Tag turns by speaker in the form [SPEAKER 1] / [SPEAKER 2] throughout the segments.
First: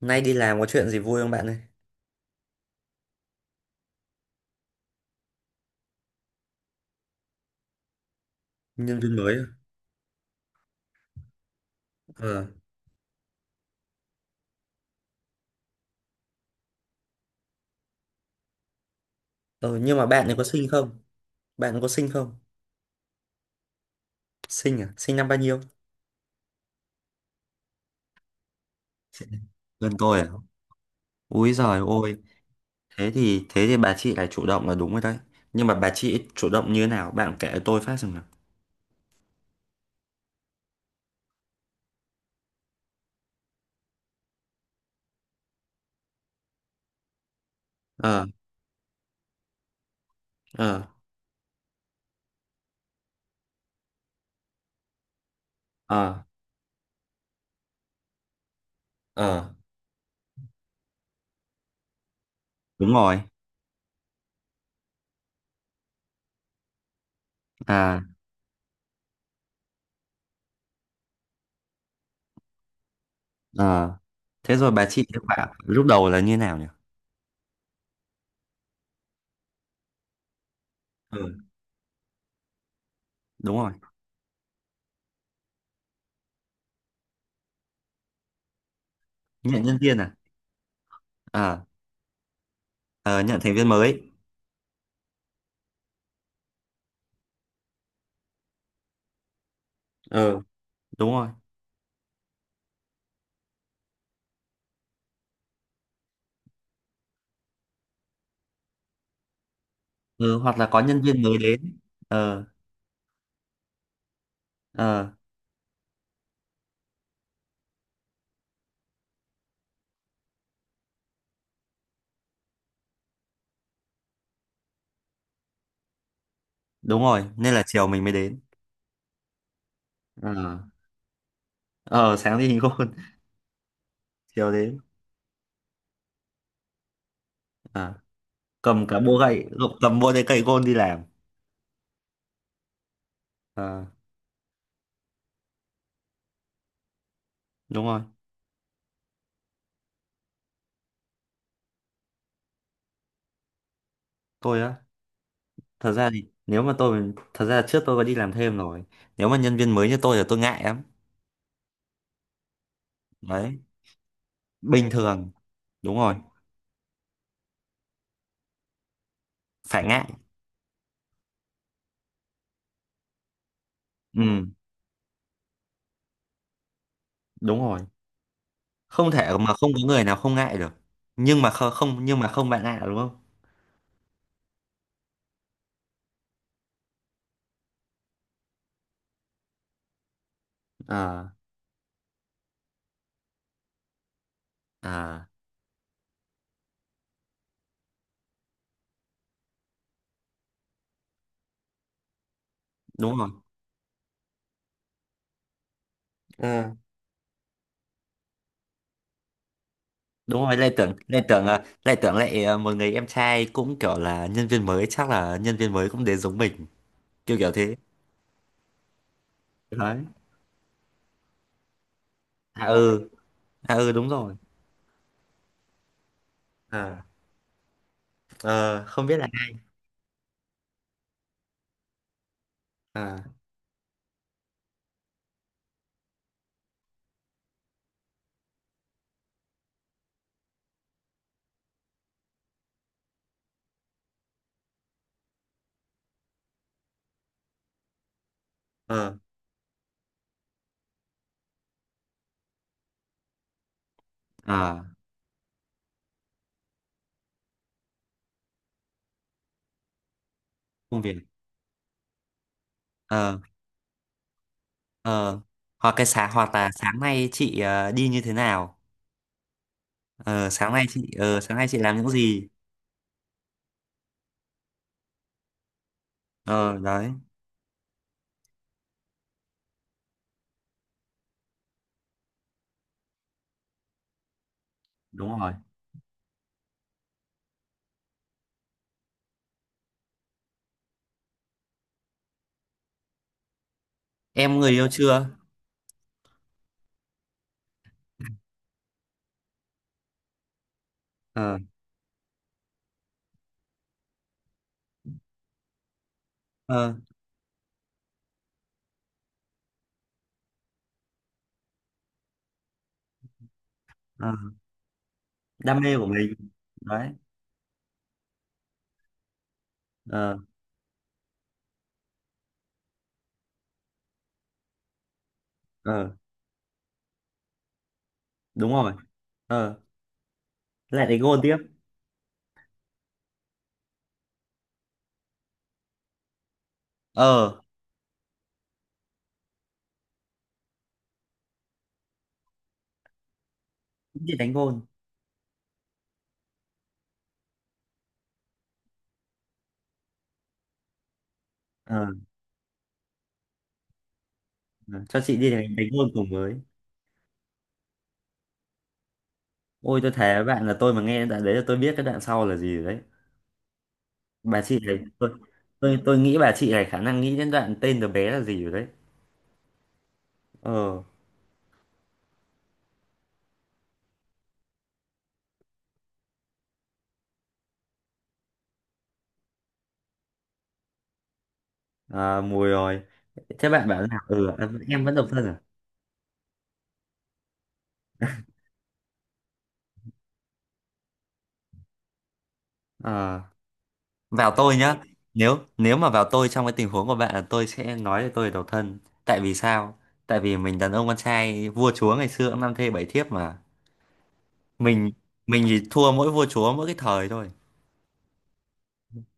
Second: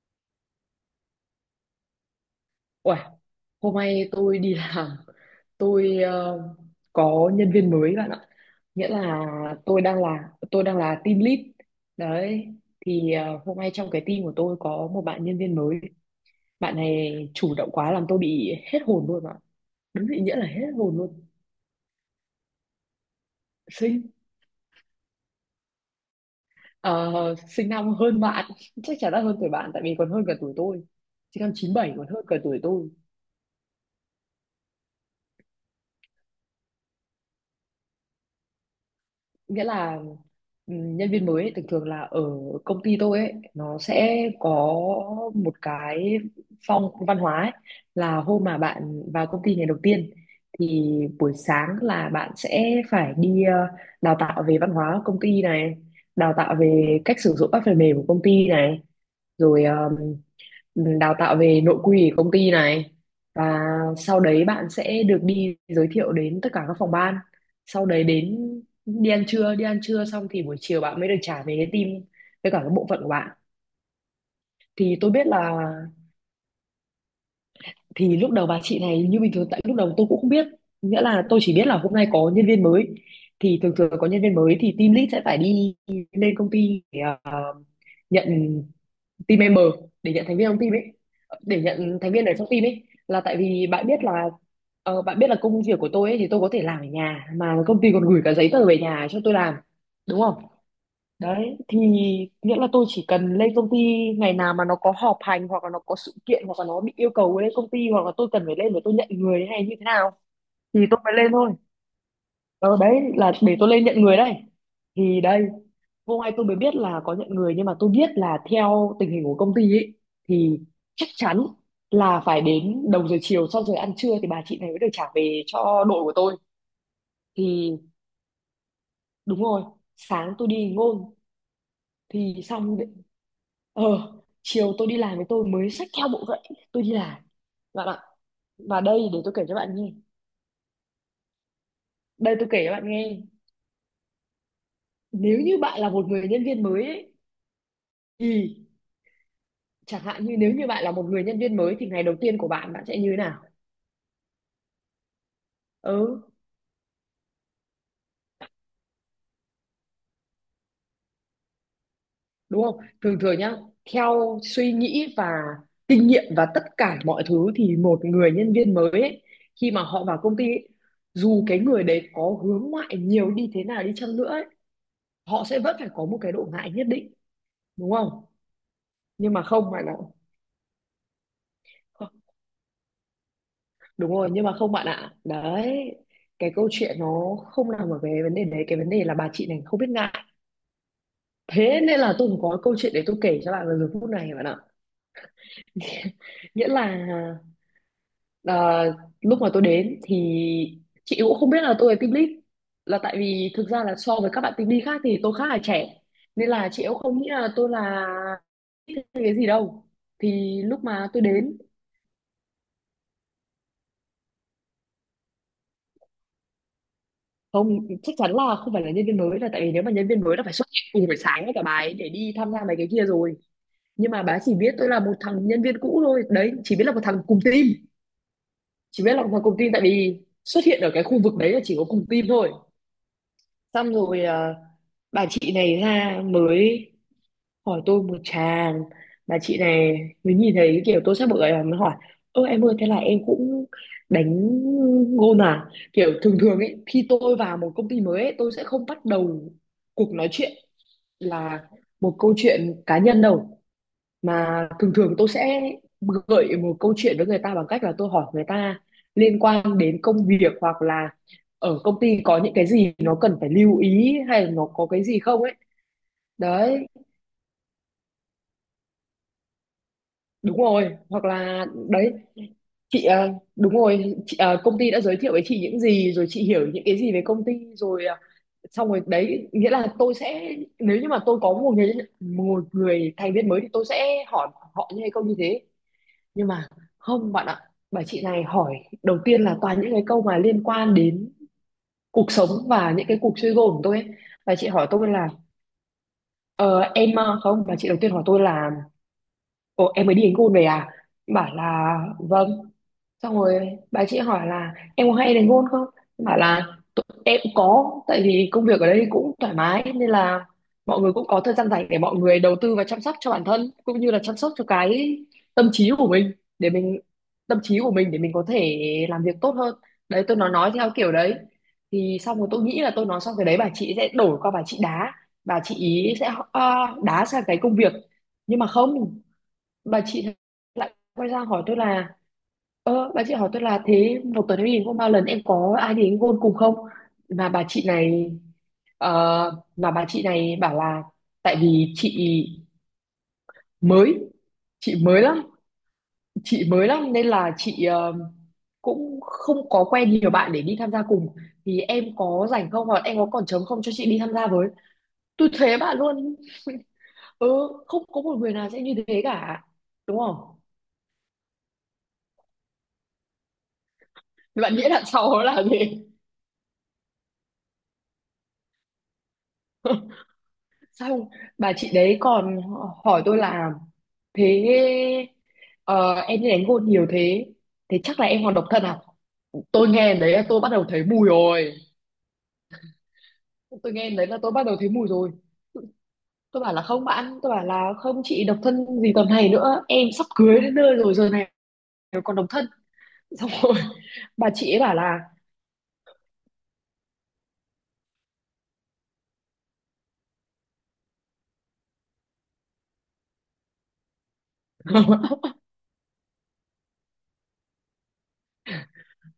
[SPEAKER 1] Nay đi làm có chuyện gì vui không bạn ơi?
[SPEAKER 2] Uầy, hôm nay tôi đi làm tôi ờ, có nhân viên mới bạn ạ. Nghĩa
[SPEAKER 1] Nhân viên
[SPEAKER 2] là
[SPEAKER 1] mới à?
[SPEAKER 2] tôi đang là team lead
[SPEAKER 1] Ờ.
[SPEAKER 2] đấy. Thì hôm nay trong cái team của tôi có một bạn nhân viên mới, bạn này chủ động quá làm tôi bị hết hồn luôn ạ.
[SPEAKER 1] Ờ, nhưng mà
[SPEAKER 2] Đúng định
[SPEAKER 1] bạn
[SPEAKER 2] nghĩa
[SPEAKER 1] ấy có
[SPEAKER 2] là hết
[SPEAKER 1] sinh
[SPEAKER 2] hồn
[SPEAKER 1] không?
[SPEAKER 2] luôn.
[SPEAKER 1] Bạn có sinh không?
[SPEAKER 2] Sinh.
[SPEAKER 1] Sinh à? Sinh năm bao nhiêu?
[SPEAKER 2] ờ, Sinh năm hơn bạn chắc chắn là hơn tuổi bạn, tại
[SPEAKER 1] Gần
[SPEAKER 2] vì còn
[SPEAKER 1] tôi
[SPEAKER 2] hơn
[SPEAKER 1] à?
[SPEAKER 2] cả tuổi tôi. Sinh
[SPEAKER 1] Úi
[SPEAKER 2] năm
[SPEAKER 1] giời
[SPEAKER 2] 97, còn
[SPEAKER 1] ôi,
[SPEAKER 2] hơn cả tuổi tôi.
[SPEAKER 1] thế thì bà chị lại chủ động là đúng rồi đấy. Nhưng mà bà chị chủ động như thế nào? Bạn kể cho tôi phát xem nào.
[SPEAKER 2] Nghĩa là ừ, nhân viên mới ấy, thường thường là ở công ty tôi ấy, nó sẽ có một cái phong văn hóa ấy, là
[SPEAKER 1] Ờ,
[SPEAKER 2] hôm mà bạn vào công ty ngày đầu tiên
[SPEAKER 1] ờ,
[SPEAKER 2] thì buổi sáng là bạn sẽ phải đi đào tạo về văn hóa công ty này,
[SPEAKER 1] ờ,
[SPEAKER 2] đào tạo về cách sử dụng các phần mềm của công ty này,
[SPEAKER 1] ờ.
[SPEAKER 2] rồi đào tạo về nội quy của công ty này.
[SPEAKER 1] Đúng rồi.
[SPEAKER 2] Và sau đấy bạn sẽ được đi giới thiệu đến tất cả các phòng ban, sau
[SPEAKER 1] À,
[SPEAKER 2] đấy đến đi ăn trưa. Đi ăn trưa xong thì buổi chiều bạn mới được trả về cái team với cả cái bộ phận của bạn.
[SPEAKER 1] ờ. Thế rồi bà
[SPEAKER 2] Thì
[SPEAKER 1] chị
[SPEAKER 2] tôi
[SPEAKER 1] kết
[SPEAKER 2] biết
[SPEAKER 1] bạn
[SPEAKER 2] là,
[SPEAKER 1] lúc đầu là như thế nào nhỉ?
[SPEAKER 2] thì lúc đầu bà chị này như bình thường, tại lúc đầu tôi cũng không biết. Nghĩa là tôi
[SPEAKER 1] Ừ,
[SPEAKER 2] chỉ biết là hôm nay có nhân viên mới,
[SPEAKER 1] đúng
[SPEAKER 2] thì
[SPEAKER 1] rồi.
[SPEAKER 2] thường thường có nhân viên mới thì team lead sẽ phải đi lên công ty để nhận team
[SPEAKER 1] Nhận
[SPEAKER 2] member,
[SPEAKER 1] nhân viên
[SPEAKER 2] để
[SPEAKER 1] à?
[SPEAKER 2] nhận thành viên trong team ấy, để
[SPEAKER 1] À,
[SPEAKER 2] nhận thành viên ở trong team ấy.
[SPEAKER 1] ờ,
[SPEAKER 2] Là tại
[SPEAKER 1] nhận thành
[SPEAKER 2] vì
[SPEAKER 1] viên
[SPEAKER 2] bạn
[SPEAKER 1] mới.
[SPEAKER 2] biết là bạn biết là công việc của tôi ấy thì tôi có thể làm ở nhà, mà công ty còn gửi cả giấy tờ về nhà cho tôi làm, đúng không.
[SPEAKER 1] Ờ, đúng rồi.
[SPEAKER 2] Đấy thì nghĩa là tôi chỉ cần lên công ty ngày nào mà nó có họp hành, hoặc là nó có sự kiện, hoặc là nó bị yêu cầu lên công ty, hoặc là tôi cần phải lên để tôi nhận người thế này như thế nào
[SPEAKER 1] Ừ, hoặc là
[SPEAKER 2] thì
[SPEAKER 1] có
[SPEAKER 2] tôi
[SPEAKER 1] nhân
[SPEAKER 2] mới
[SPEAKER 1] viên
[SPEAKER 2] lên
[SPEAKER 1] mới
[SPEAKER 2] thôi.
[SPEAKER 1] đến. Ờ,
[SPEAKER 2] Ờ đấy, là để tôi lên nhận người đây.
[SPEAKER 1] ờ,
[SPEAKER 2] Thì đây, hôm nay tôi mới biết là có nhận người, nhưng mà tôi biết là theo tình hình của công ty ấy thì chắc chắn là phải đến đầu giờ chiều sau giờ ăn trưa thì bà chị này mới được trả về cho đội của tôi.
[SPEAKER 1] đúng rồi, nên là
[SPEAKER 2] Thì
[SPEAKER 1] chiều mình mới đến.
[SPEAKER 2] đúng rồi,
[SPEAKER 1] Ờ,
[SPEAKER 2] sáng tôi đi ngôn.
[SPEAKER 1] ờ, sáng
[SPEAKER 2] Thì
[SPEAKER 1] đi hình
[SPEAKER 2] xong đ-
[SPEAKER 1] gôn.
[SPEAKER 2] ờ
[SPEAKER 1] Chiều
[SPEAKER 2] Chiều
[SPEAKER 1] đến.
[SPEAKER 2] tôi đi làm với tôi mới xách theo bộ vậy, tôi đi làm, bạn
[SPEAKER 1] Ờ,
[SPEAKER 2] ạ. Và
[SPEAKER 1] cầm cả
[SPEAKER 2] đây,
[SPEAKER 1] búa
[SPEAKER 2] để tôi kể
[SPEAKER 1] gậy,
[SPEAKER 2] cho bạn nghe,
[SPEAKER 1] cầm búa đấy, cây gôn đi làm.
[SPEAKER 2] đây tôi kể cho bạn nghe.
[SPEAKER 1] Ờ,
[SPEAKER 2] Nếu như bạn là một người nhân viên mới ấy,
[SPEAKER 1] đúng rồi.
[SPEAKER 2] thì chẳng hạn như nếu như bạn là một người nhân viên mới thì ngày đầu tiên của bạn, bạn sẽ như thế nào.
[SPEAKER 1] Tôi á, thật
[SPEAKER 2] Ừ,
[SPEAKER 1] ra thì nếu mà tôi, thật ra trước tôi có đi làm thêm rồi. Nếu mà nhân viên mới như tôi là tôi ngại lắm.
[SPEAKER 2] đúng không, thường thường nhá,
[SPEAKER 1] Đấy,
[SPEAKER 2] theo suy
[SPEAKER 1] bình
[SPEAKER 2] nghĩ và
[SPEAKER 1] thường, đúng
[SPEAKER 2] kinh
[SPEAKER 1] rồi,
[SPEAKER 2] nghiệm và tất cả mọi thứ thì một người nhân viên mới ấy, khi mà
[SPEAKER 1] phải
[SPEAKER 2] họ
[SPEAKER 1] ngại.
[SPEAKER 2] vào công ty ấy, dù cái người đấy có hướng ngoại nhiều đi thế nào đi chăng
[SPEAKER 1] Ừ,
[SPEAKER 2] nữa ấy, họ sẽ vẫn phải có một cái độ ngại nhất định,
[SPEAKER 1] đúng rồi,
[SPEAKER 2] đúng không.
[SPEAKER 1] không thể
[SPEAKER 2] Nhưng mà
[SPEAKER 1] mà
[SPEAKER 2] không
[SPEAKER 1] không có
[SPEAKER 2] bạn ạ.
[SPEAKER 1] người nào không ngại được. Nhưng mà không, nhưng mà không bạn ạ, đúng không?
[SPEAKER 2] Đúng rồi, nhưng mà không bạn ạ, đấy. Cái câu chuyện nó không nằm ở cái vấn đề đấy, cái vấn đề là bà chị này không biết ngại.
[SPEAKER 1] À,
[SPEAKER 2] Thế nên là tôi cũng có câu chuyện để tôi kể cho bạn vào giờ phút này, bạn ạ.
[SPEAKER 1] à,
[SPEAKER 2] Nghĩa là à, lúc mà tôi đến thì chị cũng không biết là tôi là team lead, là
[SPEAKER 1] đúng
[SPEAKER 2] tại
[SPEAKER 1] rồi.
[SPEAKER 2] vì thực ra là so với các bạn team lead khác thì tôi khá là trẻ, nên là
[SPEAKER 1] Ờ,
[SPEAKER 2] chị cũng không nghĩ là tôi là lead hay cái gì đâu.
[SPEAKER 1] đúng rồi.
[SPEAKER 2] Thì lúc mà tôi đến,
[SPEAKER 1] Lê Tưởng lại, một người em trai cũng kiểu là nhân viên mới, chắc là nhân viên mới cũng đến giống mình. Kiểu kiểu thế.
[SPEAKER 2] không, chắc chắn là không phải là nhân viên mới, là tại vì nếu mà
[SPEAKER 1] Đấy.
[SPEAKER 2] nhân viên mới là phải xuất hiện cùng buổi sáng với cả bà ấy để đi tham gia
[SPEAKER 1] À,
[SPEAKER 2] mấy cái kia
[SPEAKER 1] ừ.
[SPEAKER 2] rồi.
[SPEAKER 1] À, ừ, đúng
[SPEAKER 2] Nhưng mà bà
[SPEAKER 1] rồi.
[SPEAKER 2] ấy chỉ biết tôi là một thằng nhân viên cũ thôi, đấy, chỉ biết là một
[SPEAKER 1] À.
[SPEAKER 2] thằng cùng team,
[SPEAKER 1] ờ,
[SPEAKER 2] chỉ
[SPEAKER 1] Không
[SPEAKER 2] biết
[SPEAKER 1] biết
[SPEAKER 2] là
[SPEAKER 1] là.
[SPEAKER 2] thằng cùng team, tại vì xuất hiện ở cái khu vực đấy là chỉ có cùng team thôi.
[SPEAKER 1] À.
[SPEAKER 2] Xong rồi à, bà chị này ra mới hỏi tôi một tràng. Bà chị này mới nhìn thấy kiểu tôi sắp bực rồi mới hỏi: ơ em ơi, thế là em cũng đánh gôn à. Kiểu thường thường ấy, khi tôi vào một công ty mới ấy, tôi sẽ không bắt
[SPEAKER 1] Ờ,
[SPEAKER 2] đầu cuộc nói chuyện là một câu chuyện cá nhân đâu, mà
[SPEAKER 1] ờ,
[SPEAKER 2] thường thường tôi sẽ gợi một câu chuyện với người ta bằng cách là tôi hỏi người ta liên quan đến công việc, hoặc
[SPEAKER 1] công
[SPEAKER 2] là
[SPEAKER 1] việc.
[SPEAKER 2] ở công ty có những cái gì nó cần
[SPEAKER 1] Ờ,
[SPEAKER 2] phải lưu ý, hay là nó có cái gì
[SPEAKER 1] ờ,
[SPEAKER 2] không ấy.
[SPEAKER 1] hoặc cái sáng, hoặc là
[SPEAKER 2] Đấy,
[SPEAKER 1] sáng nay chị đi như thế nào? Ờ,
[SPEAKER 2] đúng rồi, hoặc
[SPEAKER 1] sáng
[SPEAKER 2] là
[SPEAKER 1] nay chị làm những
[SPEAKER 2] đấy,
[SPEAKER 1] gì?
[SPEAKER 2] chị à, đúng rồi chị, à, công ty đã giới thiệu với chị những gì rồi, chị hiểu
[SPEAKER 1] Ờ,
[SPEAKER 2] những cái
[SPEAKER 1] đấy.
[SPEAKER 2] gì về công ty rồi, à, xong rồi đấy. Nghĩa là tôi sẽ, nếu như mà tôi có một người, một người thành viên mới thì tôi sẽ hỏi họ như hay không như
[SPEAKER 1] Đúng rồi.
[SPEAKER 2] thế. Nhưng mà không bạn ạ, bà chị này hỏi đầu tiên là toàn những cái câu mà liên quan đến cuộc sống và những cái cuộc chơi gôn của tôi ấy. Bà
[SPEAKER 1] Em
[SPEAKER 2] chị
[SPEAKER 1] người
[SPEAKER 2] hỏi
[SPEAKER 1] yêu
[SPEAKER 2] tôi
[SPEAKER 1] chưa?
[SPEAKER 2] là không, bà chị đầu tiên hỏi tôi là: Ồ, em mới đi đánh gôn về à? Bảo
[SPEAKER 1] Ờ,
[SPEAKER 2] là vâng. Xong rồi bà chị hỏi là em có hay đánh gôn không? Em bảo là:
[SPEAKER 1] ờ,
[SPEAKER 2] "Tụi em cũng có, tại vì công việc ở đây cũng thoải mái nên là mọi người cũng có thời gian rảnh để mọi người đầu tư và chăm sóc cho bản thân, cũng như là
[SPEAKER 1] ờ.
[SPEAKER 2] chăm sóc cho cái tâm
[SPEAKER 1] Đam
[SPEAKER 2] trí
[SPEAKER 1] mê của
[SPEAKER 2] của mình,
[SPEAKER 1] mình.
[SPEAKER 2] để mình
[SPEAKER 1] Đấy.
[SPEAKER 2] tâm trí của mình để mình có thể làm việc tốt hơn." Đấy,
[SPEAKER 1] Ờ,
[SPEAKER 2] tôi nói theo kiểu đấy. Thì xong rồi tôi nghĩ là tôi nói xong cái đấy bà chị sẽ đổi qua, bà chị đá, bà chị
[SPEAKER 1] ờ,
[SPEAKER 2] ý sẽ đá sang cái công việc, nhưng mà
[SPEAKER 1] đúng rồi.
[SPEAKER 2] không,
[SPEAKER 1] Ờ,
[SPEAKER 2] bà chị lại
[SPEAKER 1] lại đánh
[SPEAKER 2] quay
[SPEAKER 1] gôn
[SPEAKER 2] ra
[SPEAKER 1] tiếp.
[SPEAKER 2] hỏi tôi là: ơ, bà chị hỏi tôi là thế một tuần em đi có bao lần, em có ai đến gôn cùng không. Mà
[SPEAKER 1] Ờ,
[SPEAKER 2] bà chị này ờ, mà bà chị này bảo là, tại vì chị mới,
[SPEAKER 1] đi đánh gôn.
[SPEAKER 2] chị mới lắm, chị mới lắm nên là chị cũng không có quen nhiều bạn để đi tham gia cùng, thì
[SPEAKER 1] Ờ,
[SPEAKER 2] em có rảnh không, hoặc em có còn trống không cho chị đi tham gia với.
[SPEAKER 1] ờ, cho chị
[SPEAKER 2] Tôi
[SPEAKER 1] đi đánh,
[SPEAKER 2] thế
[SPEAKER 1] đánh
[SPEAKER 2] bạn
[SPEAKER 1] gôn cùng
[SPEAKER 2] luôn.
[SPEAKER 1] với.
[SPEAKER 2] Ừ, không có một người nào sẽ như thế cả,
[SPEAKER 1] Ôi, tôi
[SPEAKER 2] đúng
[SPEAKER 1] thề
[SPEAKER 2] không.
[SPEAKER 1] với bạn là tôi mà nghe đoạn đấy là tôi biết cái đoạn sau là gì rồi đấy. Bà
[SPEAKER 2] Bạn
[SPEAKER 1] chị
[SPEAKER 2] nghĩ
[SPEAKER 1] này,
[SPEAKER 2] đằng
[SPEAKER 1] tôi.
[SPEAKER 2] sau nó là
[SPEAKER 1] tôi
[SPEAKER 2] gì.
[SPEAKER 1] tôi nghĩ bà chị này khả năng nghĩ đến đoạn tên đứa bé là gì rồi đấy. Ờ.
[SPEAKER 2] Xong bà chị đấy còn hỏi tôi là: thế ờ, em đi đánh gôn nhiều thế, thế chắc là em còn độc thân à. Tôi nghe đấy là tôi bắt đầu thấy mùi rồi.
[SPEAKER 1] À, mùi rồi. Thế bạn
[SPEAKER 2] Tôi
[SPEAKER 1] bảo là
[SPEAKER 2] nghe đấy là
[SPEAKER 1] ừ,
[SPEAKER 2] tôi bắt đầu thấy
[SPEAKER 1] em
[SPEAKER 2] mùi
[SPEAKER 1] vẫn độc
[SPEAKER 2] rồi.
[SPEAKER 1] thân à?
[SPEAKER 2] Tôi bảo là không bạn, tôi bảo là: không chị, độc thân gì tầm này nữa, em sắp cưới đến nơi rồi, giờ này còn độc thân.
[SPEAKER 1] Ờ,
[SPEAKER 2] Xong rồi bà
[SPEAKER 1] vào
[SPEAKER 2] chị
[SPEAKER 1] tôi
[SPEAKER 2] ấy bảo
[SPEAKER 1] nhá.
[SPEAKER 2] là
[SPEAKER 1] Nếu nếu mà vào tôi trong cái tình huống của bạn là tôi sẽ nói là tôi là độc thân. Tại vì sao? Tại vì mình đàn ông con trai, vua chúa ngày xưa cũng năm thê bảy thiếp mà. mình mình thì thua mỗi vua chúa mỗi cái thời thôi.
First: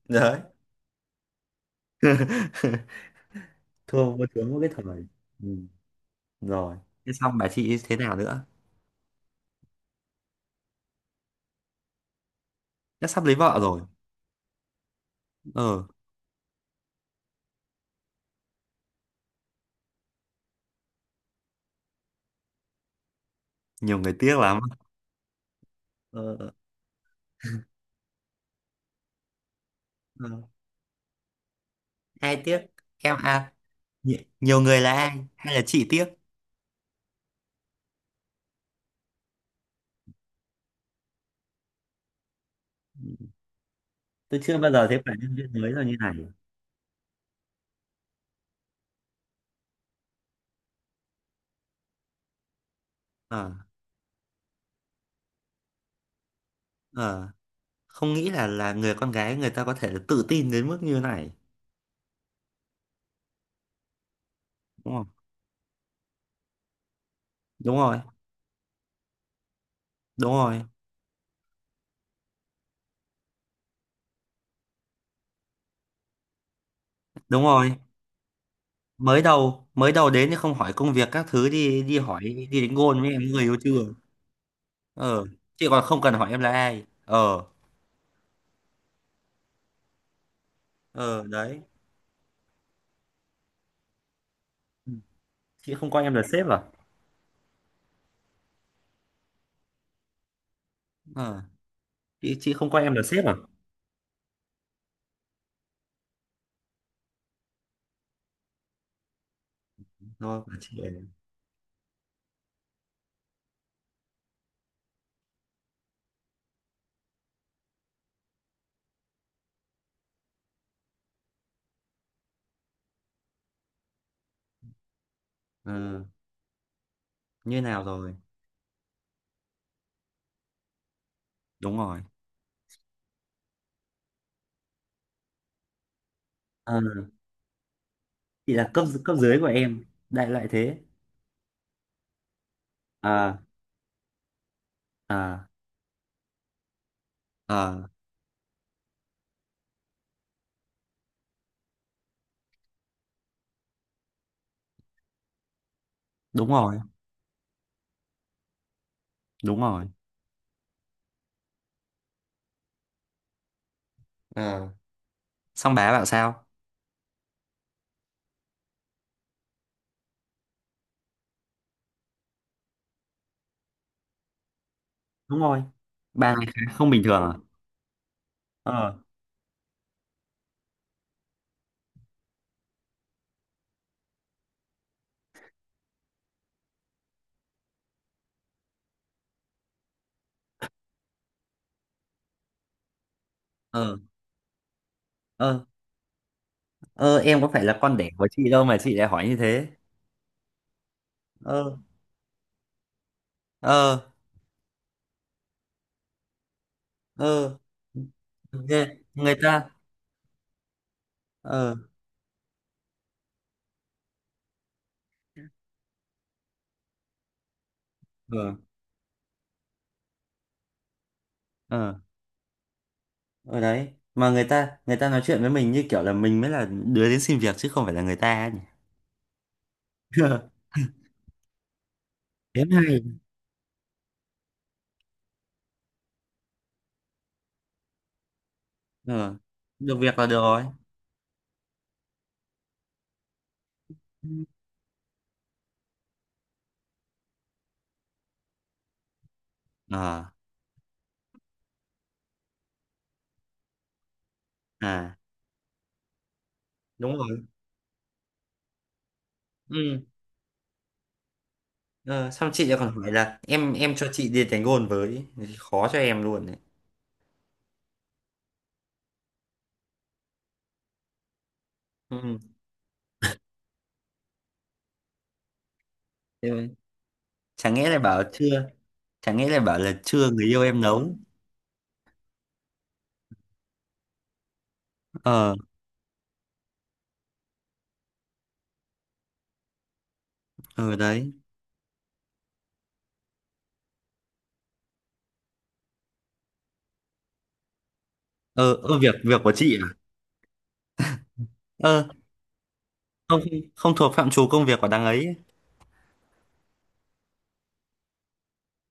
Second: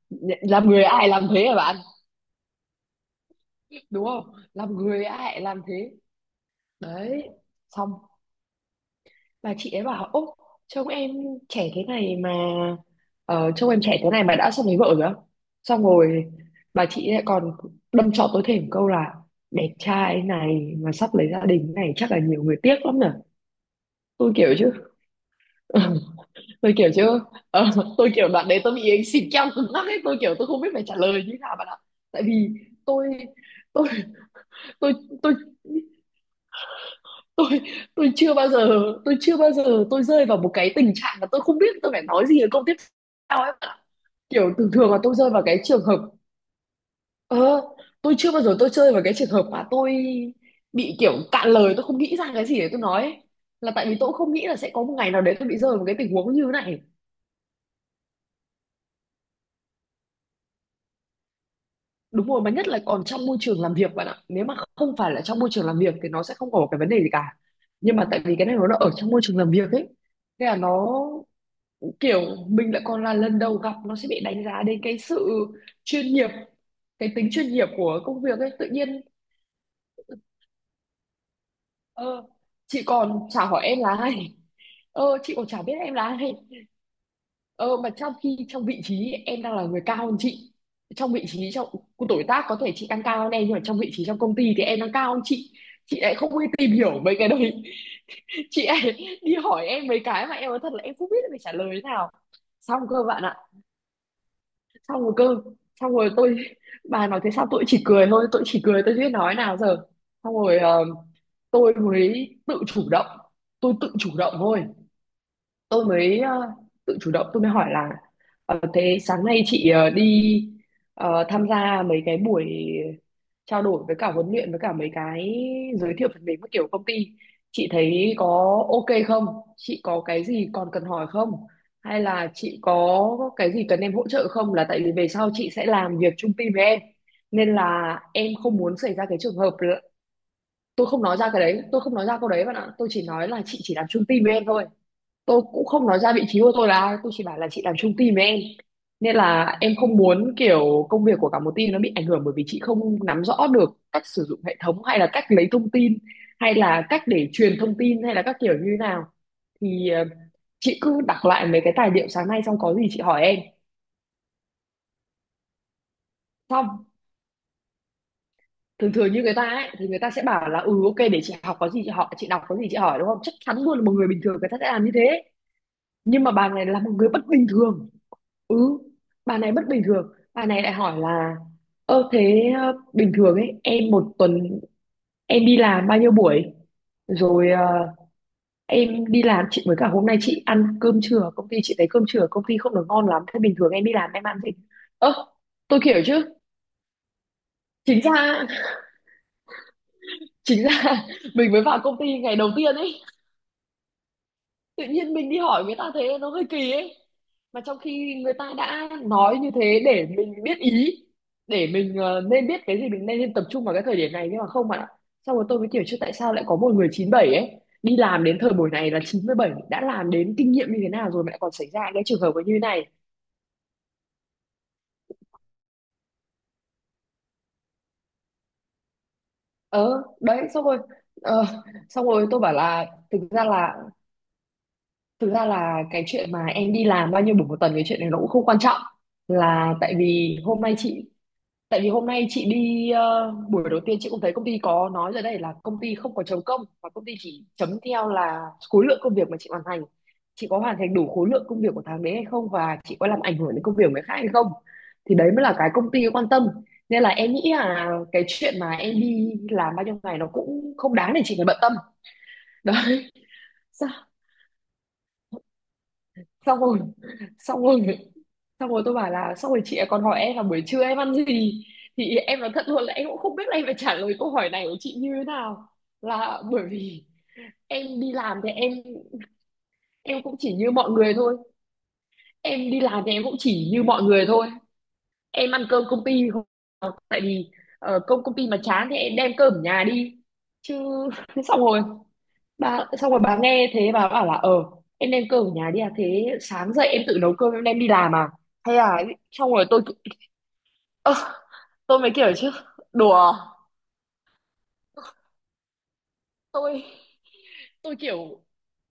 [SPEAKER 1] Đấy.
[SPEAKER 2] làm người ai làm thế hả bạn, đúng
[SPEAKER 1] Thua vua
[SPEAKER 2] không,
[SPEAKER 1] chúa mỗi
[SPEAKER 2] làm
[SPEAKER 1] cái
[SPEAKER 2] người
[SPEAKER 1] thời.
[SPEAKER 2] ai
[SPEAKER 1] Ừ.
[SPEAKER 2] làm thế.
[SPEAKER 1] Rồi. Thế
[SPEAKER 2] Đấy,
[SPEAKER 1] xong bà chị
[SPEAKER 2] xong,
[SPEAKER 1] thế nào nữa?
[SPEAKER 2] và chị ấy bảo: ô, trông em trẻ thế này mà,
[SPEAKER 1] Chắc sắp lấy vợ
[SPEAKER 2] trông
[SPEAKER 1] rồi.
[SPEAKER 2] em trẻ thế này mà đã xong lấy vợ rồi á?
[SPEAKER 1] Ờ,
[SPEAKER 2] Xong rồi bà chị lại còn đâm chọc tôi thêm một câu là: đẹp trai này mà sắp lấy gia đình này chắc là nhiều người tiếc lắm nhỉ.
[SPEAKER 1] nhiều người
[SPEAKER 2] Tôi
[SPEAKER 1] tiếc
[SPEAKER 2] kiểu
[SPEAKER 1] lắm.
[SPEAKER 2] chứ
[SPEAKER 1] Ờ,
[SPEAKER 2] tôi kiểu chứ ờ, tôi kiểu đoạn đấy tôi bị anh xịt keo cứng ngắc ấy, tôi
[SPEAKER 1] ờ.
[SPEAKER 2] kiểu tôi không biết phải trả lời như thế nào bạn ạ. Tại
[SPEAKER 1] Ai
[SPEAKER 2] vì
[SPEAKER 1] tiếc?
[SPEAKER 2] tôi
[SPEAKER 1] Em à?
[SPEAKER 2] tôi
[SPEAKER 1] Nhiều người là
[SPEAKER 2] tôi
[SPEAKER 1] ai
[SPEAKER 2] tôi
[SPEAKER 1] hay là chị tiếc?
[SPEAKER 2] tôi tôi chưa bao giờ, tôi chưa bao giờ tôi rơi vào một cái tình trạng mà tôi không biết tôi phải nói gì ở câu tiếp theo ấy, bạn ạ.
[SPEAKER 1] Tôi
[SPEAKER 2] Kiểu
[SPEAKER 1] chưa bao
[SPEAKER 2] thường
[SPEAKER 1] giờ
[SPEAKER 2] thường là
[SPEAKER 1] thấy phải
[SPEAKER 2] tôi rơi
[SPEAKER 1] nhân
[SPEAKER 2] vào
[SPEAKER 1] viên
[SPEAKER 2] cái
[SPEAKER 1] mới là
[SPEAKER 2] trường
[SPEAKER 1] như
[SPEAKER 2] hợp
[SPEAKER 1] này.
[SPEAKER 2] ờ, tôi chưa bao giờ tôi rơi vào cái trường hợp mà tôi bị kiểu cạn lời, tôi không nghĩ ra cái gì để tôi nói ấy.
[SPEAKER 1] Ờ,
[SPEAKER 2] Là tại vì tôi cũng không nghĩ là sẽ có một ngày nào đấy tôi bị rơi vào một cái tình huống như thế này.
[SPEAKER 1] ờ, không nghĩ là người con gái người ta có thể tự tin đến mức như này.
[SPEAKER 2] Đúng rồi, mà nhất là còn trong môi trường làm việc, bạn ạ. Nếu mà
[SPEAKER 1] Đúng
[SPEAKER 2] không
[SPEAKER 1] không?
[SPEAKER 2] phải là trong môi trường làm việc thì nó sẽ không có một cái vấn đề gì cả,
[SPEAKER 1] Đúng
[SPEAKER 2] nhưng
[SPEAKER 1] rồi.
[SPEAKER 2] mà tại vì cái này nó là ở trong môi trường làm việc ấy,
[SPEAKER 1] Đúng
[SPEAKER 2] thế là
[SPEAKER 1] rồi.
[SPEAKER 2] nó kiểu mình lại còn là lần đầu gặp, nó sẽ bị đánh giá đến cái sự chuyên nghiệp, cái tính
[SPEAKER 1] Đúng
[SPEAKER 2] chuyên nghiệp
[SPEAKER 1] rồi.
[SPEAKER 2] của công việc ấy tự nhiên.
[SPEAKER 1] Mới đầu mới đầu đến thì không hỏi công việc các thứ, đi đi hỏi
[SPEAKER 2] ờ,
[SPEAKER 1] đi đánh
[SPEAKER 2] chị
[SPEAKER 1] gôn với em
[SPEAKER 2] còn
[SPEAKER 1] người
[SPEAKER 2] chả
[SPEAKER 1] yêu
[SPEAKER 2] hỏi em
[SPEAKER 1] chưa.
[SPEAKER 2] là ai.
[SPEAKER 1] Ờ,
[SPEAKER 2] Chị còn chả
[SPEAKER 1] chị
[SPEAKER 2] biết
[SPEAKER 1] còn
[SPEAKER 2] em
[SPEAKER 1] không
[SPEAKER 2] là
[SPEAKER 1] cần
[SPEAKER 2] ai.
[SPEAKER 1] hỏi em là ai. Ờ,
[SPEAKER 2] Ờ, mà trong khi trong vị trí em đang là người cao hơn chị, trong
[SPEAKER 1] ờ,
[SPEAKER 2] vị trí,
[SPEAKER 1] đấy.
[SPEAKER 2] trong tuổi tác có thể chị đang cao hơn em, nhưng mà trong vị trí trong công ty thì em
[SPEAKER 1] Ừ.
[SPEAKER 2] đang cao hơn chị.
[SPEAKER 1] Chị không
[SPEAKER 2] Chị
[SPEAKER 1] coi em
[SPEAKER 2] lại
[SPEAKER 1] là
[SPEAKER 2] không đi
[SPEAKER 1] sếp à?
[SPEAKER 2] tìm hiểu mấy cái đấy. Chị lại đi hỏi em mấy cái mà em nói thật là em không biết phải
[SPEAKER 1] Ờ,
[SPEAKER 2] trả lời thế nào.
[SPEAKER 1] chị không
[SPEAKER 2] Xong
[SPEAKER 1] coi em
[SPEAKER 2] cơ,
[SPEAKER 1] là
[SPEAKER 2] bạn
[SPEAKER 1] sếp à?
[SPEAKER 2] ạ. Xong rồi cơ. Xong rồi bà nói thế, sao tôi chỉ cười thôi, tôi chỉ cười, tôi chưa biết nói nào giờ. Xong
[SPEAKER 1] Rồi bảo
[SPEAKER 2] rồi
[SPEAKER 1] chị ờ
[SPEAKER 2] tôi mới tự chủ động, tôi tự chủ động thôi, tôi mới tự chủ động, tôi mới hỏi là thế sáng nay chị đi tham gia mấy cái buổi trao đổi với cả huấn luyện, với cả mấy cái
[SPEAKER 1] ờ,
[SPEAKER 2] giới thiệu phần mềm các kiểu công ty,
[SPEAKER 1] Như
[SPEAKER 2] chị
[SPEAKER 1] nào rồi?
[SPEAKER 2] thấy có ok không, chị có cái gì còn cần hỏi không,
[SPEAKER 1] Đúng rồi.
[SPEAKER 2] hay là chị có cái gì cần em hỗ trợ không, là tại vì về sau chị sẽ làm việc chung team với
[SPEAKER 1] Ờ,
[SPEAKER 2] em, nên là em
[SPEAKER 1] chị
[SPEAKER 2] không
[SPEAKER 1] là
[SPEAKER 2] muốn
[SPEAKER 1] cấp
[SPEAKER 2] xảy ra
[SPEAKER 1] cấp
[SPEAKER 2] cái trường
[SPEAKER 1] dưới của
[SPEAKER 2] hợp là-
[SPEAKER 1] em, đại loại thế.
[SPEAKER 2] Tôi không nói ra cái đấy, tôi không nói ra câu đấy, bạn ạ. Tôi chỉ nói
[SPEAKER 1] À,
[SPEAKER 2] là chị chỉ làm chung team với em thôi. Tôi
[SPEAKER 1] à,
[SPEAKER 2] cũng không nói ra vị trí của tôi là ai, tôi chỉ bảo là chị làm
[SPEAKER 1] à,
[SPEAKER 2] chung team với em, nên là em không muốn kiểu công việc của cả một team nó bị ảnh hưởng bởi vì chị không nắm rõ được cách sử dụng hệ thống, hay là cách lấy thông tin,
[SPEAKER 1] đúng
[SPEAKER 2] hay
[SPEAKER 1] rồi.
[SPEAKER 2] là cách để truyền thông tin, hay là các kiểu như thế nào.
[SPEAKER 1] Đúng rồi.
[SPEAKER 2] Thì chị cứ đọc lại mấy cái tài liệu sáng nay, xong có gì chị hỏi em.
[SPEAKER 1] Ờ, xong bà bảo sao?
[SPEAKER 2] Xong, thường thường như người ta ấy thì người ta sẽ bảo là ừ ok để chị học, có gì chị hỏi, chị đọc có gì chị hỏi, đúng không, chắc chắn luôn là một người bình thường, người ta sẽ làm như thế.
[SPEAKER 1] Đúng rồi.
[SPEAKER 2] Nhưng mà
[SPEAKER 1] Ba ngày
[SPEAKER 2] bà
[SPEAKER 1] khá
[SPEAKER 2] này là
[SPEAKER 1] không
[SPEAKER 2] một
[SPEAKER 1] bình
[SPEAKER 2] người
[SPEAKER 1] thường
[SPEAKER 2] bất
[SPEAKER 1] à?
[SPEAKER 2] bình thường. Ừ,
[SPEAKER 1] Ờ,
[SPEAKER 2] bà này bất bình thường. Bà này lại hỏi là ơ thế bình thường ấy, em một tuần em đi làm bao nhiêu buổi? Rồi em đi làm, chị với cả hôm nay chị ăn cơm trưa ở công ty, chị thấy cơm trưa ở công ty không được ngon lắm, thế bình thường em đi
[SPEAKER 1] ờ,
[SPEAKER 2] làm em ăn gì. Ơ.
[SPEAKER 1] ờ.
[SPEAKER 2] Tôi kiểu chứ,
[SPEAKER 1] Ờ, em có phải là con
[SPEAKER 2] chính
[SPEAKER 1] đẻ của
[SPEAKER 2] ra,
[SPEAKER 1] chị đâu mà chị lại hỏi như thế.
[SPEAKER 2] chính ra mình mới
[SPEAKER 1] Ờ,
[SPEAKER 2] vào công ty ngày đầu tiên ấy,
[SPEAKER 1] ờ,
[SPEAKER 2] tự nhiên mình đi hỏi người ta thế nó hơi kỳ ấy,
[SPEAKER 1] ờ.
[SPEAKER 2] mà trong khi người ta
[SPEAKER 1] Ghê.
[SPEAKER 2] đã
[SPEAKER 1] Người
[SPEAKER 2] nói như
[SPEAKER 1] ta.
[SPEAKER 2] thế để mình biết ý, để
[SPEAKER 1] Ờ,
[SPEAKER 2] mình nên biết cái gì mình nên tập trung vào cái thời điểm này, nhưng mà không, bạn ạ. Xong rồi tôi mới kiểu chứ, tại sao lại có một người 97 ấy đi làm đến thời
[SPEAKER 1] ờ,
[SPEAKER 2] buổi này, là 97 đã làm đến kinh nghiệm như thế nào rồi mà lại còn xảy ra
[SPEAKER 1] ờ.
[SPEAKER 2] cái trường hợp như thế này.
[SPEAKER 1] Ở đấy, mà người ta nói chuyện với mình như kiểu là mình mới là đứa đến xin việc chứ không phải là người ta ấy nhỉ.
[SPEAKER 2] Ờ đấy, xong rồi, ờ, xong rồi tôi bảo
[SPEAKER 1] Thế mới
[SPEAKER 2] là,
[SPEAKER 1] hay.
[SPEAKER 2] thực ra là, cái chuyện mà em đi làm bao nhiêu buổi một tuần, cái chuyện này nó cũng không quan trọng,
[SPEAKER 1] Ờ,
[SPEAKER 2] là tại
[SPEAKER 1] được việc là được
[SPEAKER 2] vì hôm
[SPEAKER 1] rồi.
[SPEAKER 2] nay tại vì hôm nay chị đi buổi đầu tiên, chị cũng
[SPEAKER 1] Ừ.
[SPEAKER 2] thấy công ty có nói rồi, đây là công ty không có chấm công và công ty chỉ chấm theo là khối lượng công việc mà chị hoàn thành.
[SPEAKER 1] Ờ,
[SPEAKER 2] Chị có hoàn thành đủ khối lượng công việc của tháng đấy hay không, và chị có làm ảnh hưởng đến công việc của người khác hay không. Thì
[SPEAKER 1] à,
[SPEAKER 2] đấy mới là cái công ty quan tâm. Nên là
[SPEAKER 1] đúng
[SPEAKER 2] em nghĩ
[SPEAKER 1] rồi.
[SPEAKER 2] là cái chuyện mà em đi làm bao nhiêu
[SPEAKER 1] Ừ.
[SPEAKER 2] ngày nó cũng không đáng để chị phải bận tâm.
[SPEAKER 1] Ờ, xong chị lại còn
[SPEAKER 2] Đấy.
[SPEAKER 1] hỏi là em
[SPEAKER 2] Sao?
[SPEAKER 1] em cho chị đi đánh gôn với. Khó cho em luôn đấy.
[SPEAKER 2] Xong rồi. Xong rồi. Xong rồi tôi bảo là, xong rồi chị ấy còn hỏi em là buổi trưa em ăn gì, thì
[SPEAKER 1] Ừ.
[SPEAKER 2] em nói thật luôn là em cũng không biết là em phải trả lời câu hỏi này của chị như thế nào, là
[SPEAKER 1] thế
[SPEAKER 2] bởi
[SPEAKER 1] mà-
[SPEAKER 2] vì
[SPEAKER 1] Chẳng nghĩa lại
[SPEAKER 2] em đi
[SPEAKER 1] bảo
[SPEAKER 2] làm thì
[SPEAKER 1] chưa,
[SPEAKER 2] em
[SPEAKER 1] chẳng nghĩa lại bảo là
[SPEAKER 2] em
[SPEAKER 1] chưa,
[SPEAKER 2] cũng
[SPEAKER 1] người
[SPEAKER 2] chỉ
[SPEAKER 1] yêu
[SPEAKER 2] như
[SPEAKER 1] em
[SPEAKER 2] mọi người
[SPEAKER 1] nấu.
[SPEAKER 2] thôi. Em đi làm thì em cũng chỉ như mọi người thôi, em
[SPEAKER 1] Ờ,
[SPEAKER 2] ăn cơm công ty, không tại vì công công ty mà chán thì em đem cơm ở nhà đi chứ.
[SPEAKER 1] ờ, đấy.
[SPEAKER 2] xong rồi Xong rồi bà nghe thế, bà bảo là ờ em đem cơm ở nhà đi à, thế sáng dậy em tự nấu cơm em đem đi làm à,
[SPEAKER 1] Ờ,
[SPEAKER 2] hay là.
[SPEAKER 1] ờ, việc việc
[SPEAKER 2] Xong
[SPEAKER 1] của
[SPEAKER 2] rồi
[SPEAKER 1] chị à?
[SPEAKER 2] ơ, tôi
[SPEAKER 1] Ờ,
[SPEAKER 2] mới kiểu chứ, đùa,
[SPEAKER 1] không. Không thuộc phạm trù công việc của đằng ấy.
[SPEAKER 2] tôi tôi kiểu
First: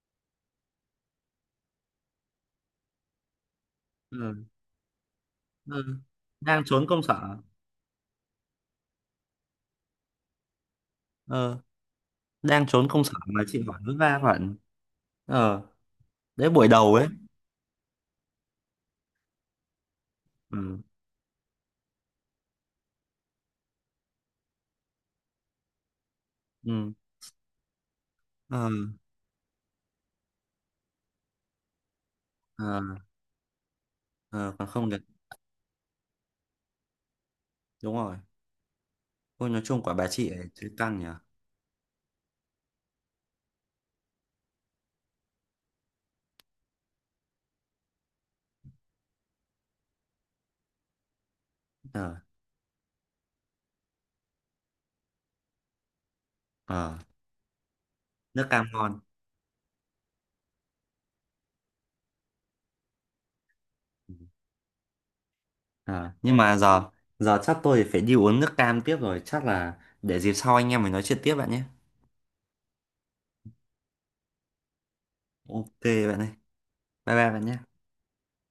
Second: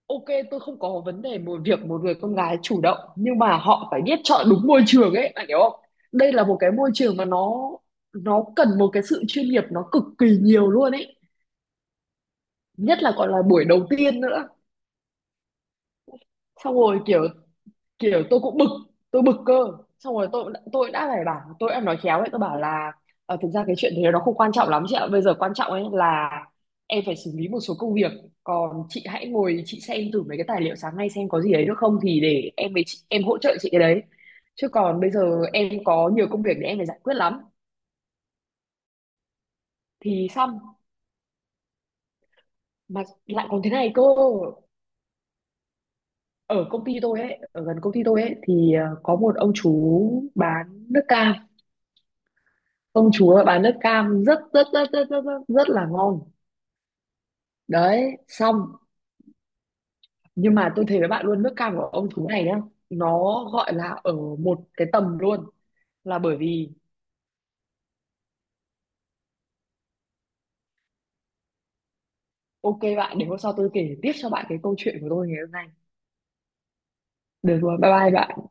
[SPEAKER 2] ok, tôi không có vấn đề một việc một người con gái chủ động, nhưng mà họ phải biết chọn
[SPEAKER 1] Ờ,
[SPEAKER 2] đúng môi trường ấy, bạn hiểu
[SPEAKER 1] ờ,
[SPEAKER 2] không. Đây là một
[SPEAKER 1] đang
[SPEAKER 2] cái
[SPEAKER 1] trốn
[SPEAKER 2] môi
[SPEAKER 1] công
[SPEAKER 2] trường mà
[SPEAKER 1] sở.
[SPEAKER 2] nó cần một cái sự chuyên nghiệp, nó cực kỳ nhiều luôn ấy,
[SPEAKER 1] Ờ, đang trốn
[SPEAKER 2] nhất
[SPEAKER 1] công sở
[SPEAKER 2] là còn là
[SPEAKER 1] mà chị
[SPEAKER 2] buổi
[SPEAKER 1] hỏi,
[SPEAKER 2] đầu
[SPEAKER 1] vất vả
[SPEAKER 2] tiên nữa.
[SPEAKER 1] bạn. Ờ, đấy, buổi
[SPEAKER 2] Xong
[SPEAKER 1] đầu
[SPEAKER 2] rồi
[SPEAKER 1] ấy.
[SPEAKER 2] kiểu, tôi cũng bực, tôi bực cơ. Xong rồi
[SPEAKER 1] Ừ.
[SPEAKER 2] tôi đã phải bảo, tôi đã nói khéo ấy, tôi bảo là thực ra cái chuyện thế nó không quan trọng lắm chị ạ, bây giờ quan trọng ấy là
[SPEAKER 1] Ừ.
[SPEAKER 2] em phải xử lý một số công việc,
[SPEAKER 1] Ờ,
[SPEAKER 2] còn chị hãy ngồi chị xem thử mấy cái tài liệu sáng nay xem có gì đấy được không, thì để em
[SPEAKER 1] ờ,
[SPEAKER 2] với chị, em hỗ trợ chị cái đấy,
[SPEAKER 1] ờ, còn
[SPEAKER 2] chứ
[SPEAKER 1] không
[SPEAKER 2] còn
[SPEAKER 1] được.
[SPEAKER 2] bây giờ em có nhiều công việc để em phải giải quyết lắm.
[SPEAKER 1] Đúng rồi. Ôi, nói chung quả bà
[SPEAKER 2] Thì
[SPEAKER 1] chị ấy
[SPEAKER 2] xong.
[SPEAKER 1] thấy căng nhỉ.
[SPEAKER 2] Mà lại còn thế này cơ, ở công ty tôi ấy, ở gần công ty tôi ấy thì có một ông chú bán nước cam,
[SPEAKER 1] Ờ.
[SPEAKER 2] công chúa bán nước cam rất rất rất rất rất rất, rất là ngon.
[SPEAKER 1] Ờ,
[SPEAKER 2] Đấy.
[SPEAKER 1] nước cam
[SPEAKER 2] Xong,
[SPEAKER 1] ngon.
[SPEAKER 2] nhưng mà tôi thấy với bạn luôn, nước cam của ông chú này nhá, nó gọi là ở một cái tầm luôn,
[SPEAKER 1] Ờ,
[SPEAKER 2] là bởi
[SPEAKER 1] nhưng mà
[SPEAKER 2] vì
[SPEAKER 1] giờ, giờ chắc tôi phải đi uống nước cam tiếp rồi, chắc là để dịp sau anh em mình nói chuyện tiếp bạn nhé.
[SPEAKER 2] ok bạn, để hôm sau tôi kể tiếp cho bạn cái câu chuyện của tôi ngày hôm nay.
[SPEAKER 1] OK. Bạn ơi, bye bye bạn
[SPEAKER 2] Được
[SPEAKER 1] nhé.
[SPEAKER 2] rồi, bye bye bạn.